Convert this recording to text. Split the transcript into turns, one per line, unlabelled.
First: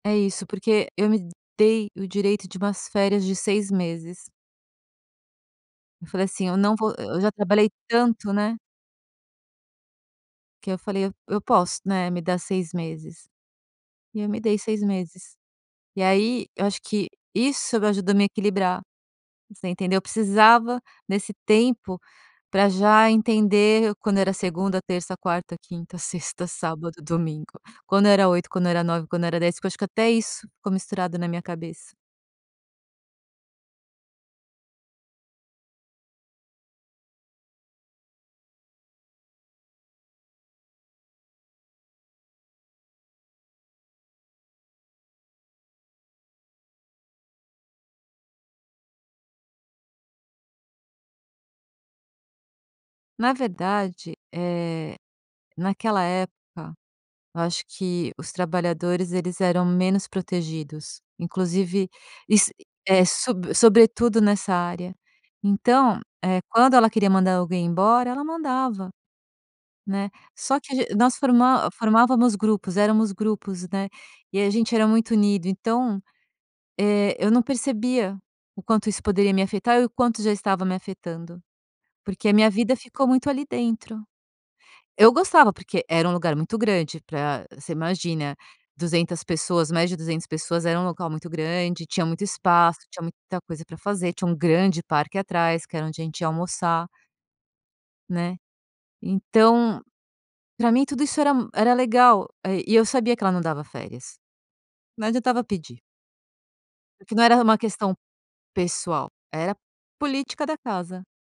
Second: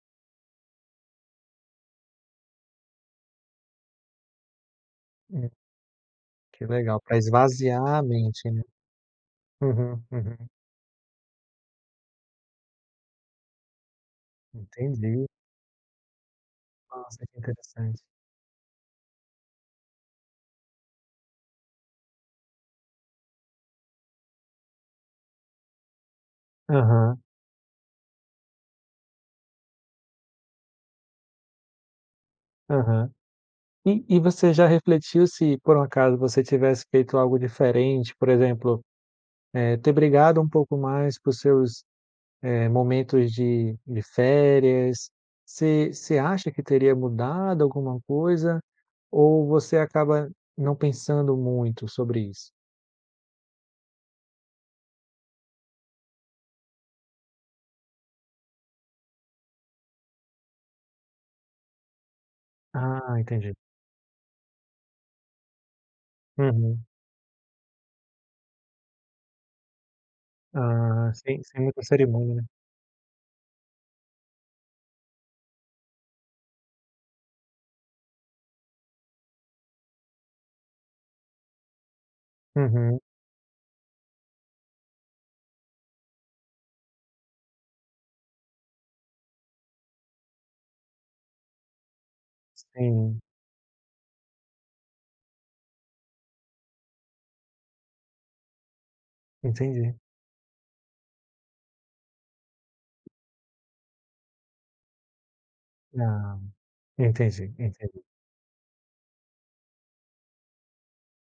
É isso, porque eu me dei o direito de umas férias de 6 meses.
Hum.
Eu falei assim: "Eu
Que
não vou,
legal para
eu já trabalhei
esvaziar a
tanto,
mente,
né".
né? Uhum, uhum.
Que eu falei: "Eu posso, né, me dar 6 meses", e eu me dei 6
Entendi.
meses, e aí, eu acho que
Nossa, que
isso
interessante.
ajudou a me equilibrar, você entendeu? Eu precisava nesse tempo pra já entender quando era segunda, terça, quarta, quinta, sexta, sábado,
Aham.
domingo. Quando era 8, quando era 9, quando era 10, que eu acho que até isso ficou misturado na minha cabeça.
Aham. E e você já refletiu se por um acaso você tivesse feito algo diferente, por exemplo, eh, ter brigado um pouco mais por seus, eh, momentos de de férias, você você acha que teria mudado alguma coisa ou você acaba não pensando muito sobre isso?
Na verdade, eh, naquela época eu acho que os trabalhadores eles eram menos protegidos, inclusive, iss eh,
Ah, entendi.
sobre sobretudo nessa área. Então, eh, quando
Uhum.
ela queria mandar alguém embora ela mandava, né, só que ag
Ah,
nós
sim, sem
forma
muito
formávamos
cerimonia, né?
grupos éramos grupos, né, e a gente era muito unido, então, eh, eu não percebia quanto isso poderia me afetar e o quanto já estava me afetando, porque a minha vida
Uhum.
ficou muito ali dentro. Eu gostava, porque era um lugar muito grande pra você imagina 200 pessoas, mais de 200 pessoas, era um local muito grande, tinha muito espaço, tinha
Sim.
muita coisa para fazer, tinha um grande parque atrás que era onde a gente ia almoçar né, então,
Entendi.
pra mim tudo isso era m era legal e eu sabia que ela não dava férias, não adiantava pedir a pedir.
Ah,
Porque não era
entendi,
uma questão
entendi.
pessoal, era política da casa.